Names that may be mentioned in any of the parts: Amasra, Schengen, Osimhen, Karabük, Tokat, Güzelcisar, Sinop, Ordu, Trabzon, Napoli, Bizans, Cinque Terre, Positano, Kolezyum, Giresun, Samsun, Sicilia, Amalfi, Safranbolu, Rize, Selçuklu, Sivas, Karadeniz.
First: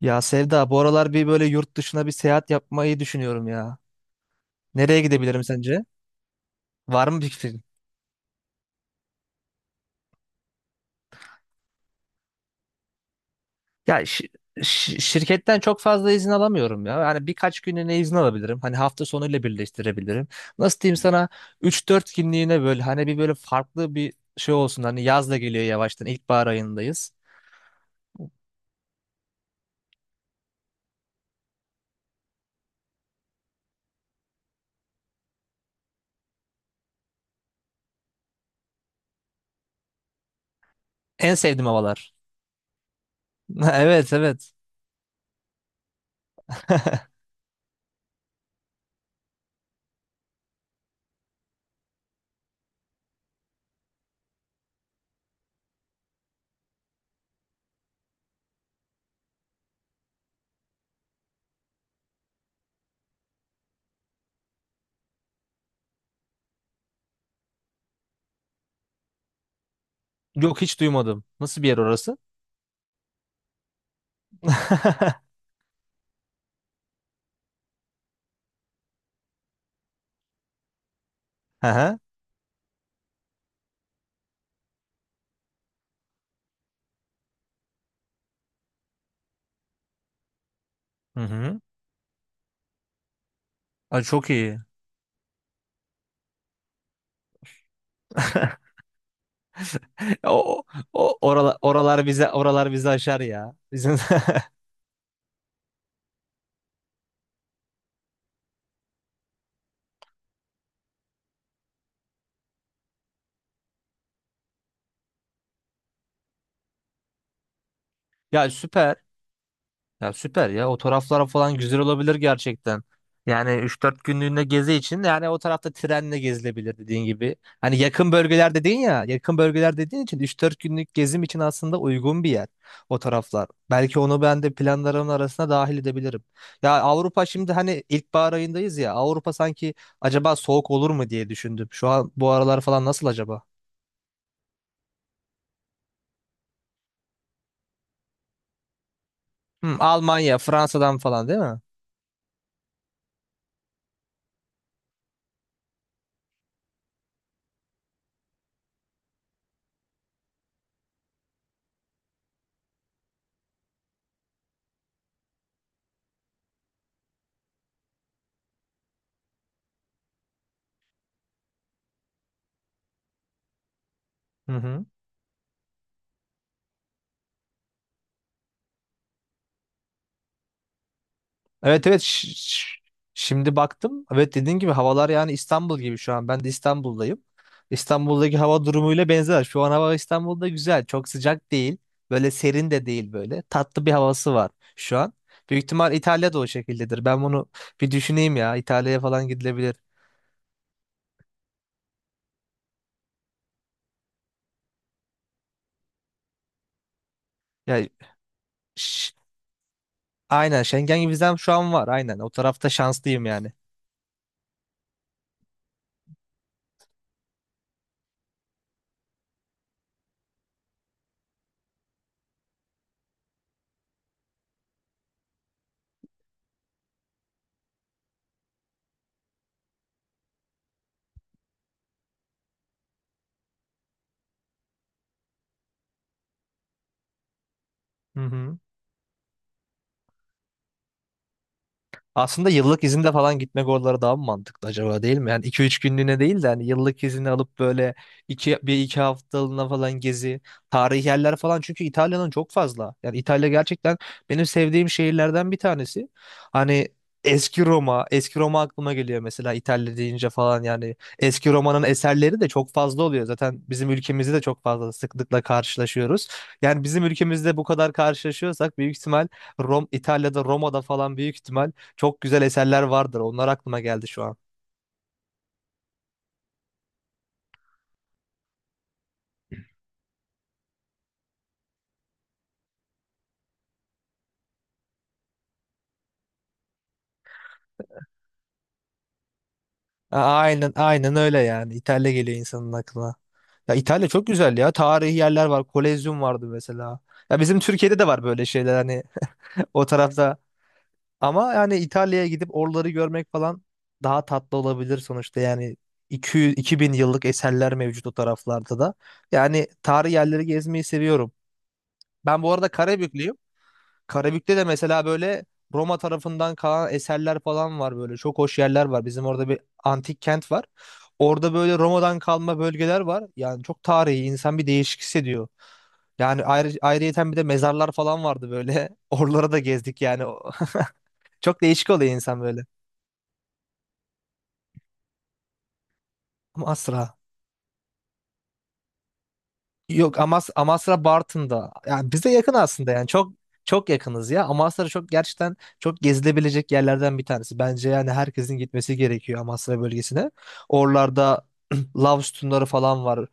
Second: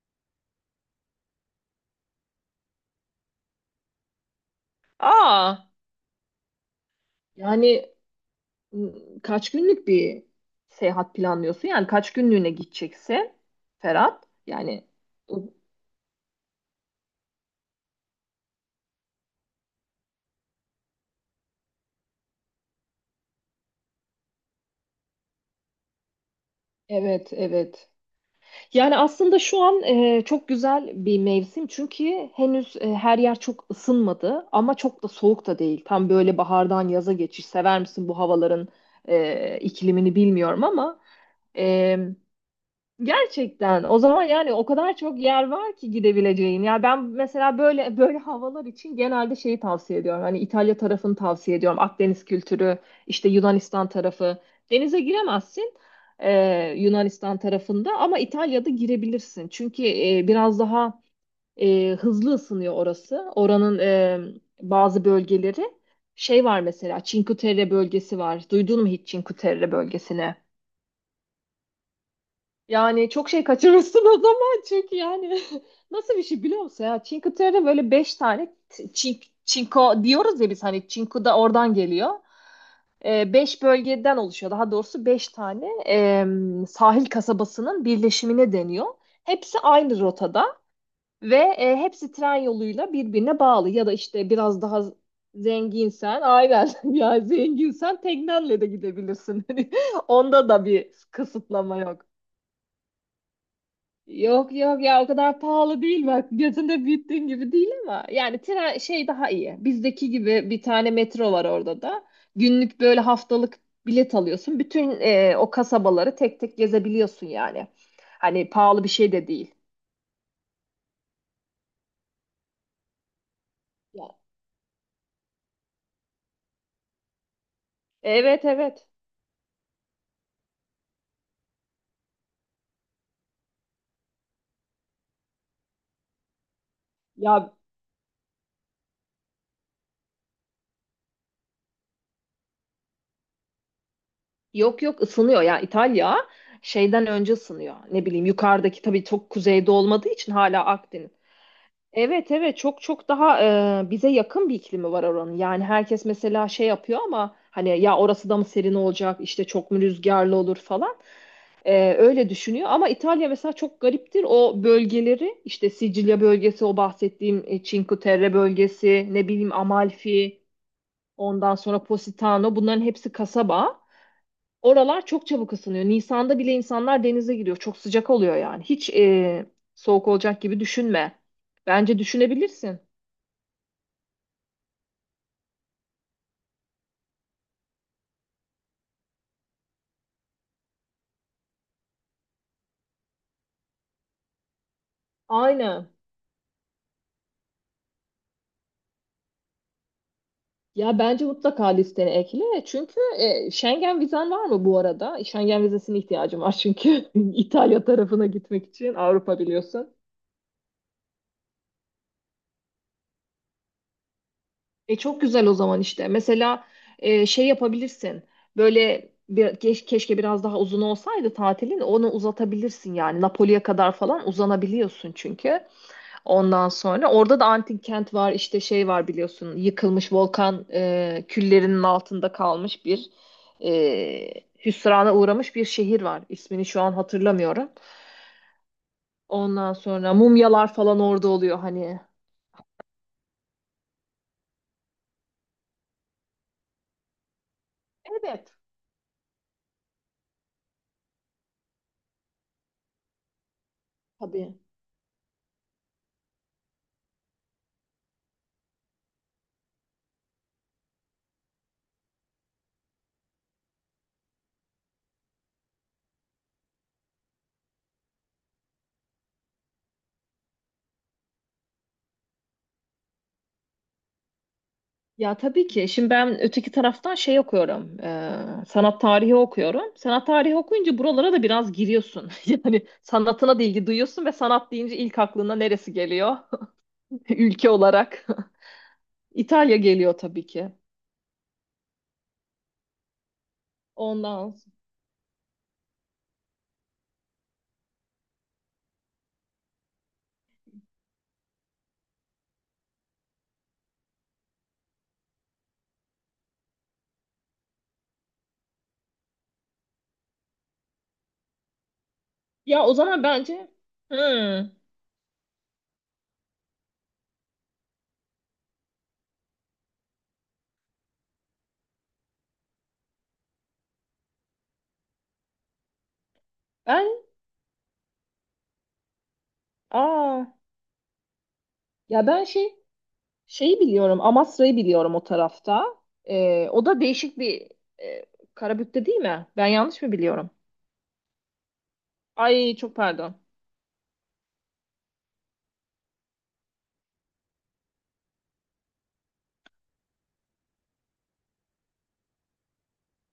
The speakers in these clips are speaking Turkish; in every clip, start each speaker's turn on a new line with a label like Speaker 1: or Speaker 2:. Speaker 1: Ya Sevda, bu aralar bir böyle yurt dışına bir seyahat yapmayı düşünüyorum ya. Nereye gidebilirim
Speaker 2: Aa,
Speaker 1: sence? Var mı bir fikrin?
Speaker 2: Yani m, kaç günlük bir seyahat planlıyorsun? Yani kaç günlüğüne gideceksin
Speaker 1: Ya
Speaker 2: Ferhat? Bu-
Speaker 1: şirketten çok fazla izin alamıyorum ya. Hani birkaç günlüğüne izin alabilirim. Hani hafta sonuyla birleştirebilirim. Nasıl diyeyim sana üç dört günlüğüne böyle hani bir böyle farklı bir şey olsun. Hani yaz da geliyor yavaştan. İlkbahar ayındayız.
Speaker 2: evet, evet. Yani aslında şu an çok güzel bir mevsim çünkü henüz her yer çok ısınmadı ama çok da soğuk da değil. Tam böyle bahardan yaza geçiş. Sever misin bu havaların iklimini bilmiyorum ama
Speaker 1: En sevdiğim
Speaker 2: e,
Speaker 1: havalar.
Speaker 2: gerçekten. O
Speaker 1: Evet
Speaker 2: zaman
Speaker 1: evet.
Speaker 2: yani o kadar çok yer var ki gidebileceğin. Ya ben mesela böyle havalar için genelde şeyi tavsiye ediyorum. Hani İtalya tarafını tavsiye ediyorum. Akdeniz kültürü, işte Yunanistan tarafı. Denize giremezsin, e, Yunanistan tarafında ama İtalya'da girebilirsin. Çünkü biraz daha hızlı ısınıyor orası. Oranın bazı bölgeleri. Şey var mesela Cinque Terre bölgesi var. Duydun mu hiç Cinque Terre bölgesini?
Speaker 1: Yok hiç duymadım. Nasıl bir yer orası?
Speaker 2: Yani çok şey kaçırırsın o zaman çünkü yani nasıl bir şey biliyor musun ya? Cinque Terre'de böyle beş tane çinko diyoruz ya biz, hani çinko da
Speaker 1: Hı
Speaker 2: oradan
Speaker 1: hı.
Speaker 2: geliyor. Beş bölgeden oluşuyor. Daha doğrusu beş tane sahil kasabasının birleşimine deniyor. Hepsi aynı rotada
Speaker 1: Hı
Speaker 2: ve
Speaker 1: hı.
Speaker 2: hepsi tren yoluyla birbirine bağlı. Ya da
Speaker 1: Ay,
Speaker 2: işte
Speaker 1: çok iyi.
Speaker 2: biraz daha zenginsen, aynen ya zenginsen teknenle de gidebilirsin. Hani onda
Speaker 1: O,
Speaker 2: da bir
Speaker 1: oralar,
Speaker 2: kısıtlama yok.
Speaker 1: oralar bize oralar bizi aşar ya. Bizim
Speaker 2: Yok yok, ya o kadar pahalı değil bak, gözünde büyüttüğün gibi değil ama yani tren şey daha iyi, bizdeki gibi bir tane metro var orada da, günlük böyle haftalık bilet alıyorsun, bütün o kasabaları tek tek gezebiliyorsun yani,
Speaker 1: ya
Speaker 2: hani pahalı bir
Speaker 1: süper.
Speaker 2: şey de değil.
Speaker 1: Ya süper ya. O taraflar falan güzel olabilir gerçekten. Yani 3-4
Speaker 2: Ya,
Speaker 1: günlüğüne gezi için yani o tarafta trenle gezilebilir dediğin gibi. Hani yakın
Speaker 2: evet
Speaker 1: bölgeler dedin
Speaker 2: evet
Speaker 1: ya, yakın bölgeler dediğin için üç dört günlük gezim için aslında uygun bir yer o taraflar. Belki onu ben de planlarımın arasına dahil edebilirim. Ya Avrupa
Speaker 2: ya,
Speaker 1: şimdi hani ilkbahar ayındayız ya. Avrupa sanki acaba soğuk olur mu diye düşündüm. Şu an bu aralar falan nasıl acaba?
Speaker 2: yok yok, ısınıyor ya İtalya, şeyden önce ısınıyor, ne bileyim yukarıdaki tabii çok kuzeyde
Speaker 1: Hı,
Speaker 2: olmadığı için
Speaker 1: Almanya,
Speaker 2: hala
Speaker 1: Fransa'dan
Speaker 2: Akdeniz.
Speaker 1: falan değil mi?
Speaker 2: Evet evet, çok çok daha bize yakın bir iklimi var oranın. Yani herkes mesela şey yapıyor ama hani ya orası da mı serin olacak işte, çok mu rüzgarlı olur falan. E, öyle düşünüyor ama İtalya mesela çok gariptir. O bölgeleri işte Sicilya bölgesi, o bahsettiğim Cinque Terre bölgesi, ne bileyim Amalfi, ondan sonra Positano, bunların hepsi kasaba.
Speaker 1: Hı hı.
Speaker 2: Oralar çok çabuk ısınıyor. Nisan'da bile insanlar denize giriyor. Çok sıcak oluyor yani. Hiç soğuk olacak gibi düşünme.
Speaker 1: Evet
Speaker 2: Bence
Speaker 1: evet
Speaker 2: düşünebilirsin.
Speaker 1: şimdi baktım. Evet dediğin gibi havalar yani İstanbul gibi şu an. Ben de İstanbul'dayım. İstanbul'daki hava durumuyla benzer. Şu an hava İstanbul'da güzel. Çok sıcak değil. Böyle serin de değil böyle. Tatlı bir havası var şu an. Büyük
Speaker 2: Aynen.
Speaker 1: ihtimal İtalya'da o şekildedir. Ben bunu bir düşüneyim ya. İtalya'ya falan gidilebilir.
Speaker 2: Ya bence mutlaka listene ekle. Çünkü Schengen vizen var mı bu arada? Schengen vizesine ihtiyacım var çünkü
Speaker 1: Ya
Speaker 2: İtalya tarafına gitmek için,
Speaker 1: ş-
Speaker 2: Avrupa biliyorsun.
Speaker 1: aynen Schengen vizem şu an var. Aynen o tarafta şanslıyım yani.
Speaker 2: E çok güzel o zaman işte. Mesela şey yapabilirsin. Böyle bir, keşke biraz daha uzun olsaydı tatilin. Onu uzatabilirsin yani. Napoli'ye kadar falan uzanabiliyorsun çünkü. Ondan sonra orada da antik kent var, işte şey var biliyorsun, yıkılmış volkan küllerinin altında kalmış bir e, hüsrana uğramış bir şehir var. İsmini şu an hatırlamıyorum.
Speaker 1: Hı hı.
Speaker 2: Ondan sonra mumyalar falan orada oluyor hani.
Speaker 1: Aslında yıllık izinde falan gitmek oralara daha mı mantıklı acaba değil mi? Yani iki üç günlüğüne değil de hani yıllık izini alıp böyle
Speaker 2: Evet.
Speaker 1: bir iki haftalığına falan gezi, tarihi yerler falan. Çünkü İtalya'nın çok fazla. Yani İtalya gerçekten benim
Speaker 2: Tabii.
Speaker 1: sevdiğim şehirlerden bir tanesi. Hani eski Roma, aklıma geliyor mesela İtalya deyince falan yani. Eski Roma'nın eserleri de çok fazla oluyor. Zaten bizim ülkemizde de çok fazla sıklıkla karşılaşıyoruz. Yani bizim ülkemizde bu kadar karşılaşıyorsak büyük ihtimal İtalya'da, Roma'da falan büyük ihtimal çok güzel eserler vardır. Onlar aklıma geldi şu an.
Speaker 2: Ya tabii ki. Şimdi ben öteki taraftan şey okuyorum. Sanat tarihi okuyorum. Sanat tarihi okuyunca buralara da biraz giriyorsun. Yani sanatına da ilgi duyuyorsun ve sanat deyince ilk aklına neresi geliyor? Ülke olarak. İtalya geliyor tabii ki.
Speaker 1: Aynen aynen öyle yani. İtalya geliyor insanın aklına. Ya İtalya çok
Speaker 2: Ondan.
Speaker 1: güzel
Speaker 2: s-
Speaker 1: ya. Tarihi yerler var. Kolezyum vardı mesela. Ya bizim Türkiye'de de var böyle şeyler hani o tarafta. Ama yani İtalya'ya gidip oraları görmek falan daha tatlı olabilir sonuçta. Yani 200, bin yıllık eserler mevcut o taraflarda da. Yani tarihi yerleri gezmeyi seviyorum. Ben bu arada
Speaker 2: Ya o zaman
Speaker 1: Karabüklüyüm.
Speaker 2: bence,
Speaker 1: Karabük'te de
Speaker 2: hmm,
Speaker 1: mesela böyle Roma tarafından kalan eserler falan var böyle. Çok hoş yerler var. Bizim orada bir antik kent var. Orada böyle Roma'dan kalma bölgeler var. Yani çok tarihi insan bir değişik hissediyor. Yani
Speaker 2: ben
Speaker 1: ayrıyeten bir de mezarlar falan vardı böyle. Oralara da gezdik yani.
Speaker 2: aa
Speaker 1: Çok değişik oluyor
Speaker 2: ya
Speaker 1: insan
Speaker 2: ben
Speaker 1: böyle.
Speaker 2: şey, şeyi biliyorum. Amasra'yı biliyorum o tarafta.
Speaker 1: Ama
Speaker 2: O da
Speaker 1: asra.
Speaker 2: değişik bir e, Karabük'te, değil mi? Ben yanlış mı
Speaker 1: Yok
Speaker 2: biliyorum?
Speaker 1: Amasra Bartın'da. Yani bize yakın
Speaker 2: Ay
Speaker 1: aslında
Speaker 2: çok
Speaker 1: yani
Speaker 2: pardon.
Speaker 1: çok yakınız ya. Amasra çok gerçekten çok gezilebilecek yerlerden bir tanesi. Bence yani herkesin gitmesi gerekiyor Amasra bölgesine. Oralarda lav sütunları falan var.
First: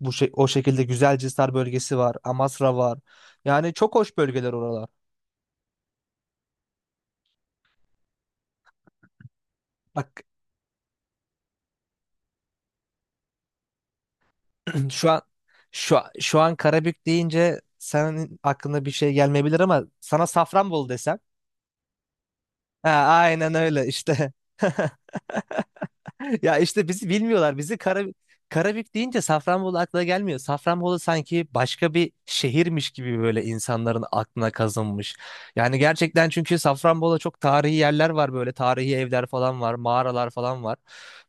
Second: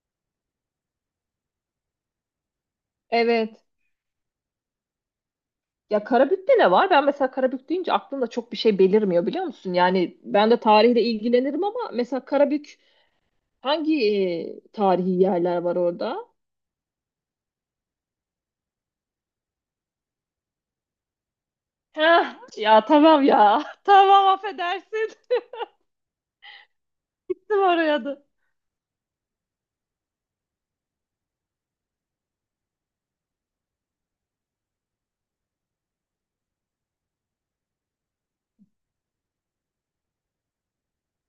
Speaker 1: Bu şey, o şekilde Güzelcisar bölgesi var. Amasra var.
Speaker 2: Evet.
Speaker 1: Yani çok hoş bölgeler oralar.
Speaker 2: Ya Karabük'te ne var? Ben mesela Karabük deyince aklımda çok bir şey belirmiyor biliyor musun? Yani
Speaker 1: Bak
Speaker 2: ben de tarihle ilgilenirim ama mesela Karabük hangi tarihi
Speaker 1: şu an
Speaker 2: yerler var orada?
Speaker 1: şu an Karabük deyince senin aklına bir şey gelmeyebilir ama sana Safranbolu desem.
Speaker 2: Heh, ya
Speaker 1: Ha,
Speaker 2: tamam
Speaker 1: aynen
Speaker 2: ya.
Speaker 1: öyle
Speaker 2: Tamam
Speaker 1: işte.
Speaker 2: affedersin.
Speaker 1: Ya işte bizi bilmiyorlar.
Speaker 2: Oraya da.
Speaker 1: Karabük deyince Safranbolu aklına gelmiyor. Safranbolu sanki başka bir şehirmiş gibi böyle insanların aklına kazınmış. Yani gerçekten çünkü Safranbolu'da çok tarihi yerler var böyle. Tarihi evler falan var, mağaralar falan var.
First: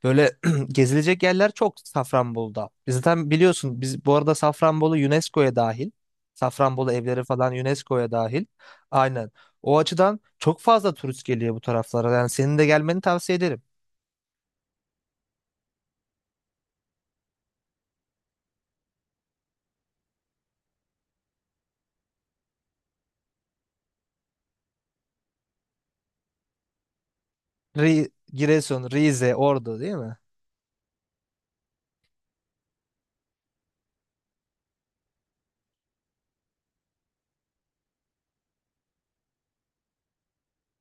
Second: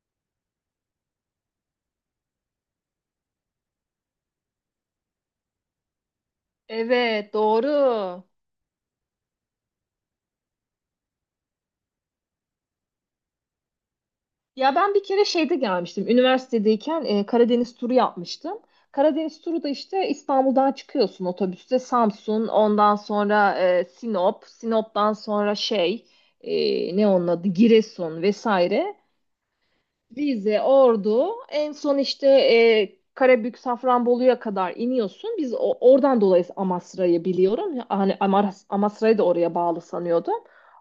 Speaker 1: Böyle gezilecek yerler çok Safranbolu'da. Biz zaten biliyorsun biz bu arada Safranbolu UNESCO'ya dahil. Safranbolu evleri
Speaker 2: Evet,
Speaker 1: falan UNESCO'ya
Speaker 2: doğru.
Speaker 1: dahil. Aynen. O açıdan çok fazla turist geliyor bu taraflara. Yani senin de gelmeni tavsiye ederim.
Speaker 2: Ya ben bir kere şeyde gelmiştim. Üniversitedeyken Karadeniz turu yapmıştım. Karadeniz turu da işte, İstanbul'dan çıkıyorsun otobüste, Samsun, ondan sonra Sinop, Sinop'tan sonra şey ne onun adı, Giresun
Speaker 1: Giresun,
Speaker 2: vesaire.
Speaker 1: Rize, Ordu değil mi?
Speaker 2: Rize, Ordu, en son işte Karabük, Safranbolu'ya kadar iniyorsun. Oradan dolayı Amasra'yı biliyorum. Ya, hani Amasra'yı da oraya bağlı sanıyordum.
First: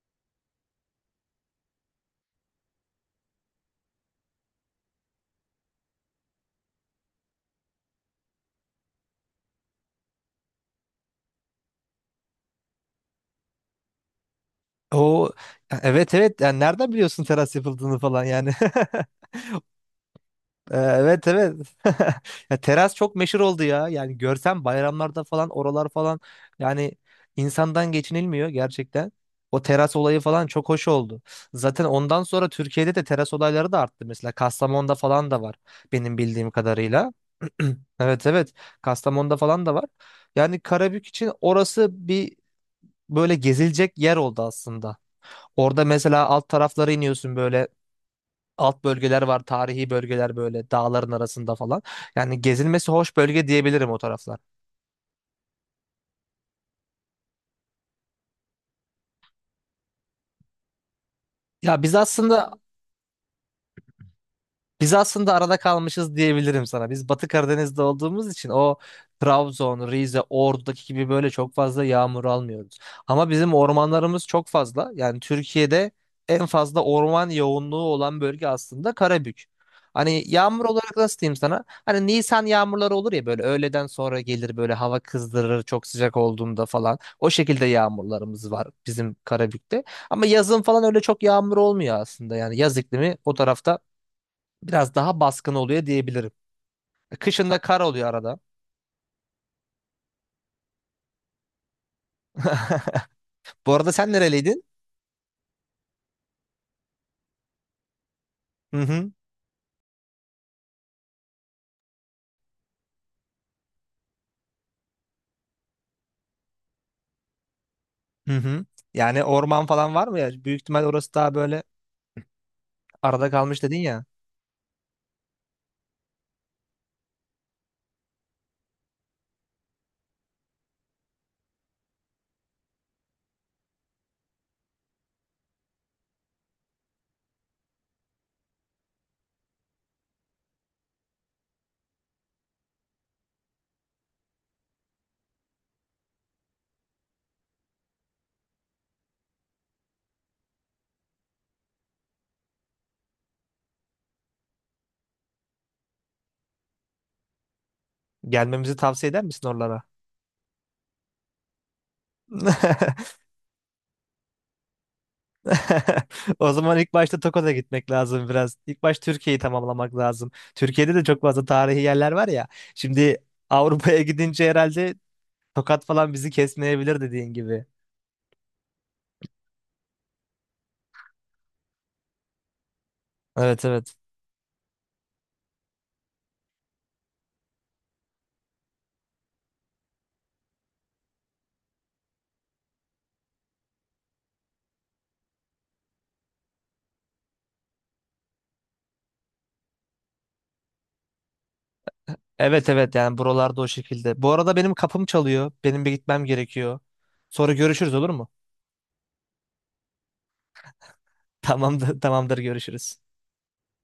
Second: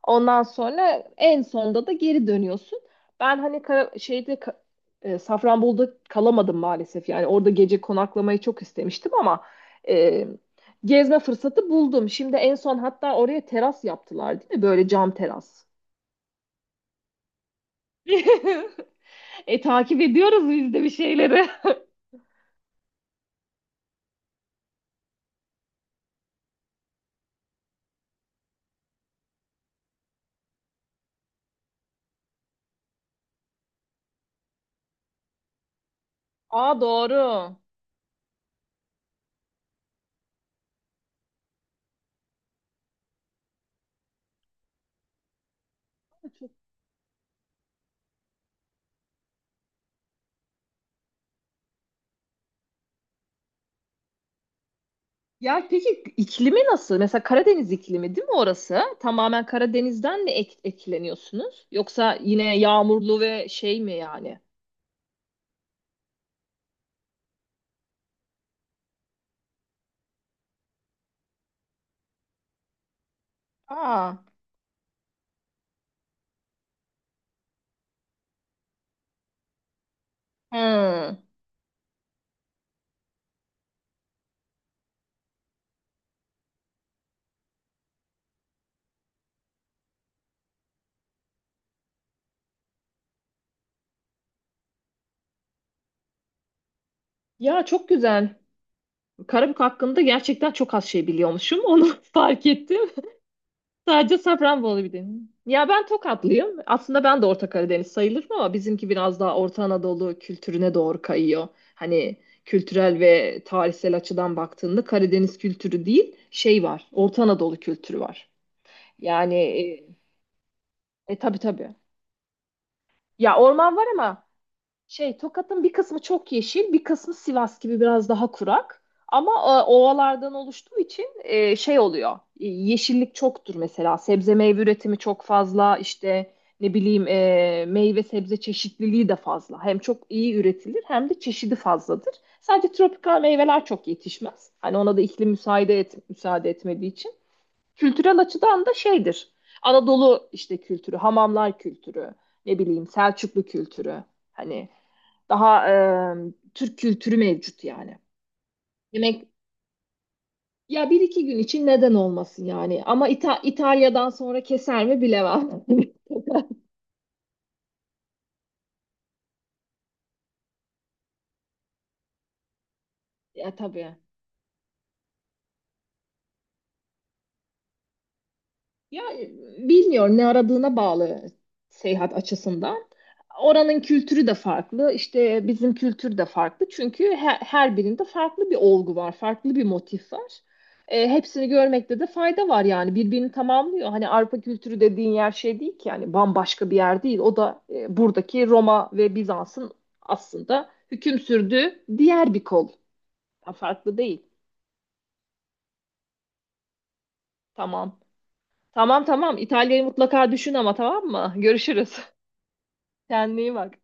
Speaker 2: Ondan sonra en sonda da geri dönüyorsun. Ben hani şeyde Safranbolu'da kalamadım maalesef. Yani orada gece konaklamayı çok istemiştim ama e, gezme fırsatı buldum. Şimdi en son hatta oraya teras yaptılar, değil mi? Böyle cam
Speaker 1: O
Speaker 2: teras.
Speaker 1: evet evet yani nereden biliyorsun teras yapıldığını falan yani.
Speaker 2: E takip ediyoruz biz de bir
Speaker 1: Evet
Speaker 2: şeyleri.
Speaker 1: evet. Ya teras çok meşhur oldu ya. Yani görsem bayramlarda falan oralar falan yani insandan geçinilmiyor gerçekten. O teras olayı falan çok hoş oldu. Zaten ondan sonra Türkiye'de de teras olayları da arttı. Mesela Kastamonu'da falan da var benim bildiğim
Speaker 2: Aa
Speaker 1: kadarıyla.
Speaker 2: doğru.
Speaker 1: Evet evet. Kastamonu'da falan da var. Yani Karabük için orası bir böyle gezilecek yer oldu aslında. Orada mesela alt taraflara iniyorsun böyle alt bölgeler var, tarihi bölgeler böyle dağların arasında falan. Yani gezilmesi hoş bölge diyebilirim o taraflar.
Speaker 2: Ya peki iklimi nasıl? Mesela Karadeniz iklimi değil mi orası? Tamamen Karadeniz'den mi etkileniyorsunuz?
Speaker 1: Ya biz
Speaker 2: Yoksa
Speaker 1: aslında
Speaker 2: yine yağmurlu ve şey mi yani?
Speaker 1: Biz aslında arada kalmışız diyebilirim sana. Biz Batı Karadeniz'de olduğumuz için o Trabzon, Rize, Ordu'daki gibi böyle çok fazla yağmur almıyoruz. Ama bizim
Speaker 2: Aa.
Speaker 1: ormanlarımız çok fazla. Yani Türkiye'de en fazla orman yoğunluğu olan bölge aslında Karabük. Hani yağmur olarak nasıl
Speaker 2: Hı.
Speaker 1: diyeyim sana? Hani Nisan yağmurları olur ya böyle öğleden sonra gelir böyle hava kızdırır çok sıcak olduğunda falan. O şekilde yağmurlarımız var bizim Karabük'te. Ama yazın falan öyle çok yağmur olmuyor aslında. Yani yaz iklimi o tarafta biraz daha baskın oluyor diyebilirim. Kışında
Speaker 2: Ya
Speaker 1: kar
Speaker 2: çok
Speaker 1: oluyor
Speaker 2: güzel.
Speaker 1: arada.
Speaker 2: Karabük hakkında gerçekten çok az şey biliyormuşum. Onu fark ettim.
Speaker 1: Bu arada sen
Speaker 2: Sadece
Speaker 1: nereliydin?
Speaker 2: Safranbolu bir deniz. Ya ben Tokatlıyım. Aslında ben de Orta Karadeniz sayılırım ama
Speaker 1: Hı
Speaker 2: bizimki
Speaker 1: hı.
Speaker 2: biraz daha Orta Anadolu kültürüne doğru kayıyor. Hani kültürel ve tarihsel açıdan baktığında Karadeniz kültürü değil, şey var, Orta Anadolu kültürü var.
Speaker 1: Hı hı. Yani
Speaker 2: Yani
Speaker 1: orman falan var mı ya? Büyük ihtimal orası daha
Speaker 2: tabii
Speaker 1: böyle
Speaker 2: tabii.
Speaker 1: arada
Speaker 2: Ya
Speaker 1: kalmış dedin
Speaker 2: orman var
Speaker 1: ya.
Speaker 2: ama, şey, Tokat'ın bir kısmı çok yeşil, bir kısmı Sivas gibi biraz daha kurak. Ama ovalardan oluştuğu için şey oluyor. E, yeşillik çoktur mesela. Sebze meyve üretimi çok fazla. İşte ne bileyim, meyve sebze çeşitliliği de fazla. Hem çok iyi üretilir hem de çeşidi fazladır. Sadece tropikal meyveler çok yetişmez. Hani ona da iklim müsaade etmediği için. Kültürel açıdan da şeydir. Anadolu işte kültürü, hamamlar kültürü, ne bileyim Selçuklu kültürü. Hani daha Türk kültürü mevcut yani.
Speaker 1: Gelmemizi tavsiye eder
Speaker 2: Yemek,
Speaker 1: misin oralara?
Speaker 2: ya bir iki gün için neden olmasın yani. Ama İtalya'dan sonra keser mi bilemem.
Speaker 1: O zaman ilk başta Tokat'a gitmek lazım biraz. İlk baş Türkiye'yi tamamlamak lazım. Türkiye'de de çok fazla tarihi yerler var ya. Şimdi
Speaker 2: Ya tabii.
Speaker 1: Avrupa'ya gidince herhalde Tokat falan bizi kesmeyebilir dediğin gibi.
Speaker 2: Ya bilmiyorum, ne aradığına bağlı seyahat açısından.
Speaker 1: Evet
Speaker 2: Oranın
Speaker 1: evet.
Speaker 2: kültürü de farklı, işte bizim kültür de farklı. Çünkü her birinde farklı bir olgu var, farklı bir motif var. E, hepsini görmekte de fayda var yani, birbirini tamamlıyor. Hani Avrupa kültürü dediğin yer şey değil ki yani, bambaşka bir yer değil. O da buradaki Roma ve Bizans'ın aslında hüküm sürdüğü diğer bir
Speaker 1: Evet
Speaker 2: kol.
Speaker 1: evet yani
Speaker 2: Ha,
Speaker 1: buralarda o
Speaker 2: farklı değil.
Speaker 1: şekilde. Bu arada benim kapım çalıyor. Benim bir gitmem gerekiyor. Sonra görüşürüz
Speaker 2: Tamam.
Speaker 1: olur mu?
Speaker 2: Tamam tamam. İtalya'yı mutlaka düşün ama, tamam mı? Görüşürüz.
Speaker 1: Tamamdır, tamamdır görüşürüz.
Speaker 2: Kendine iyi bak.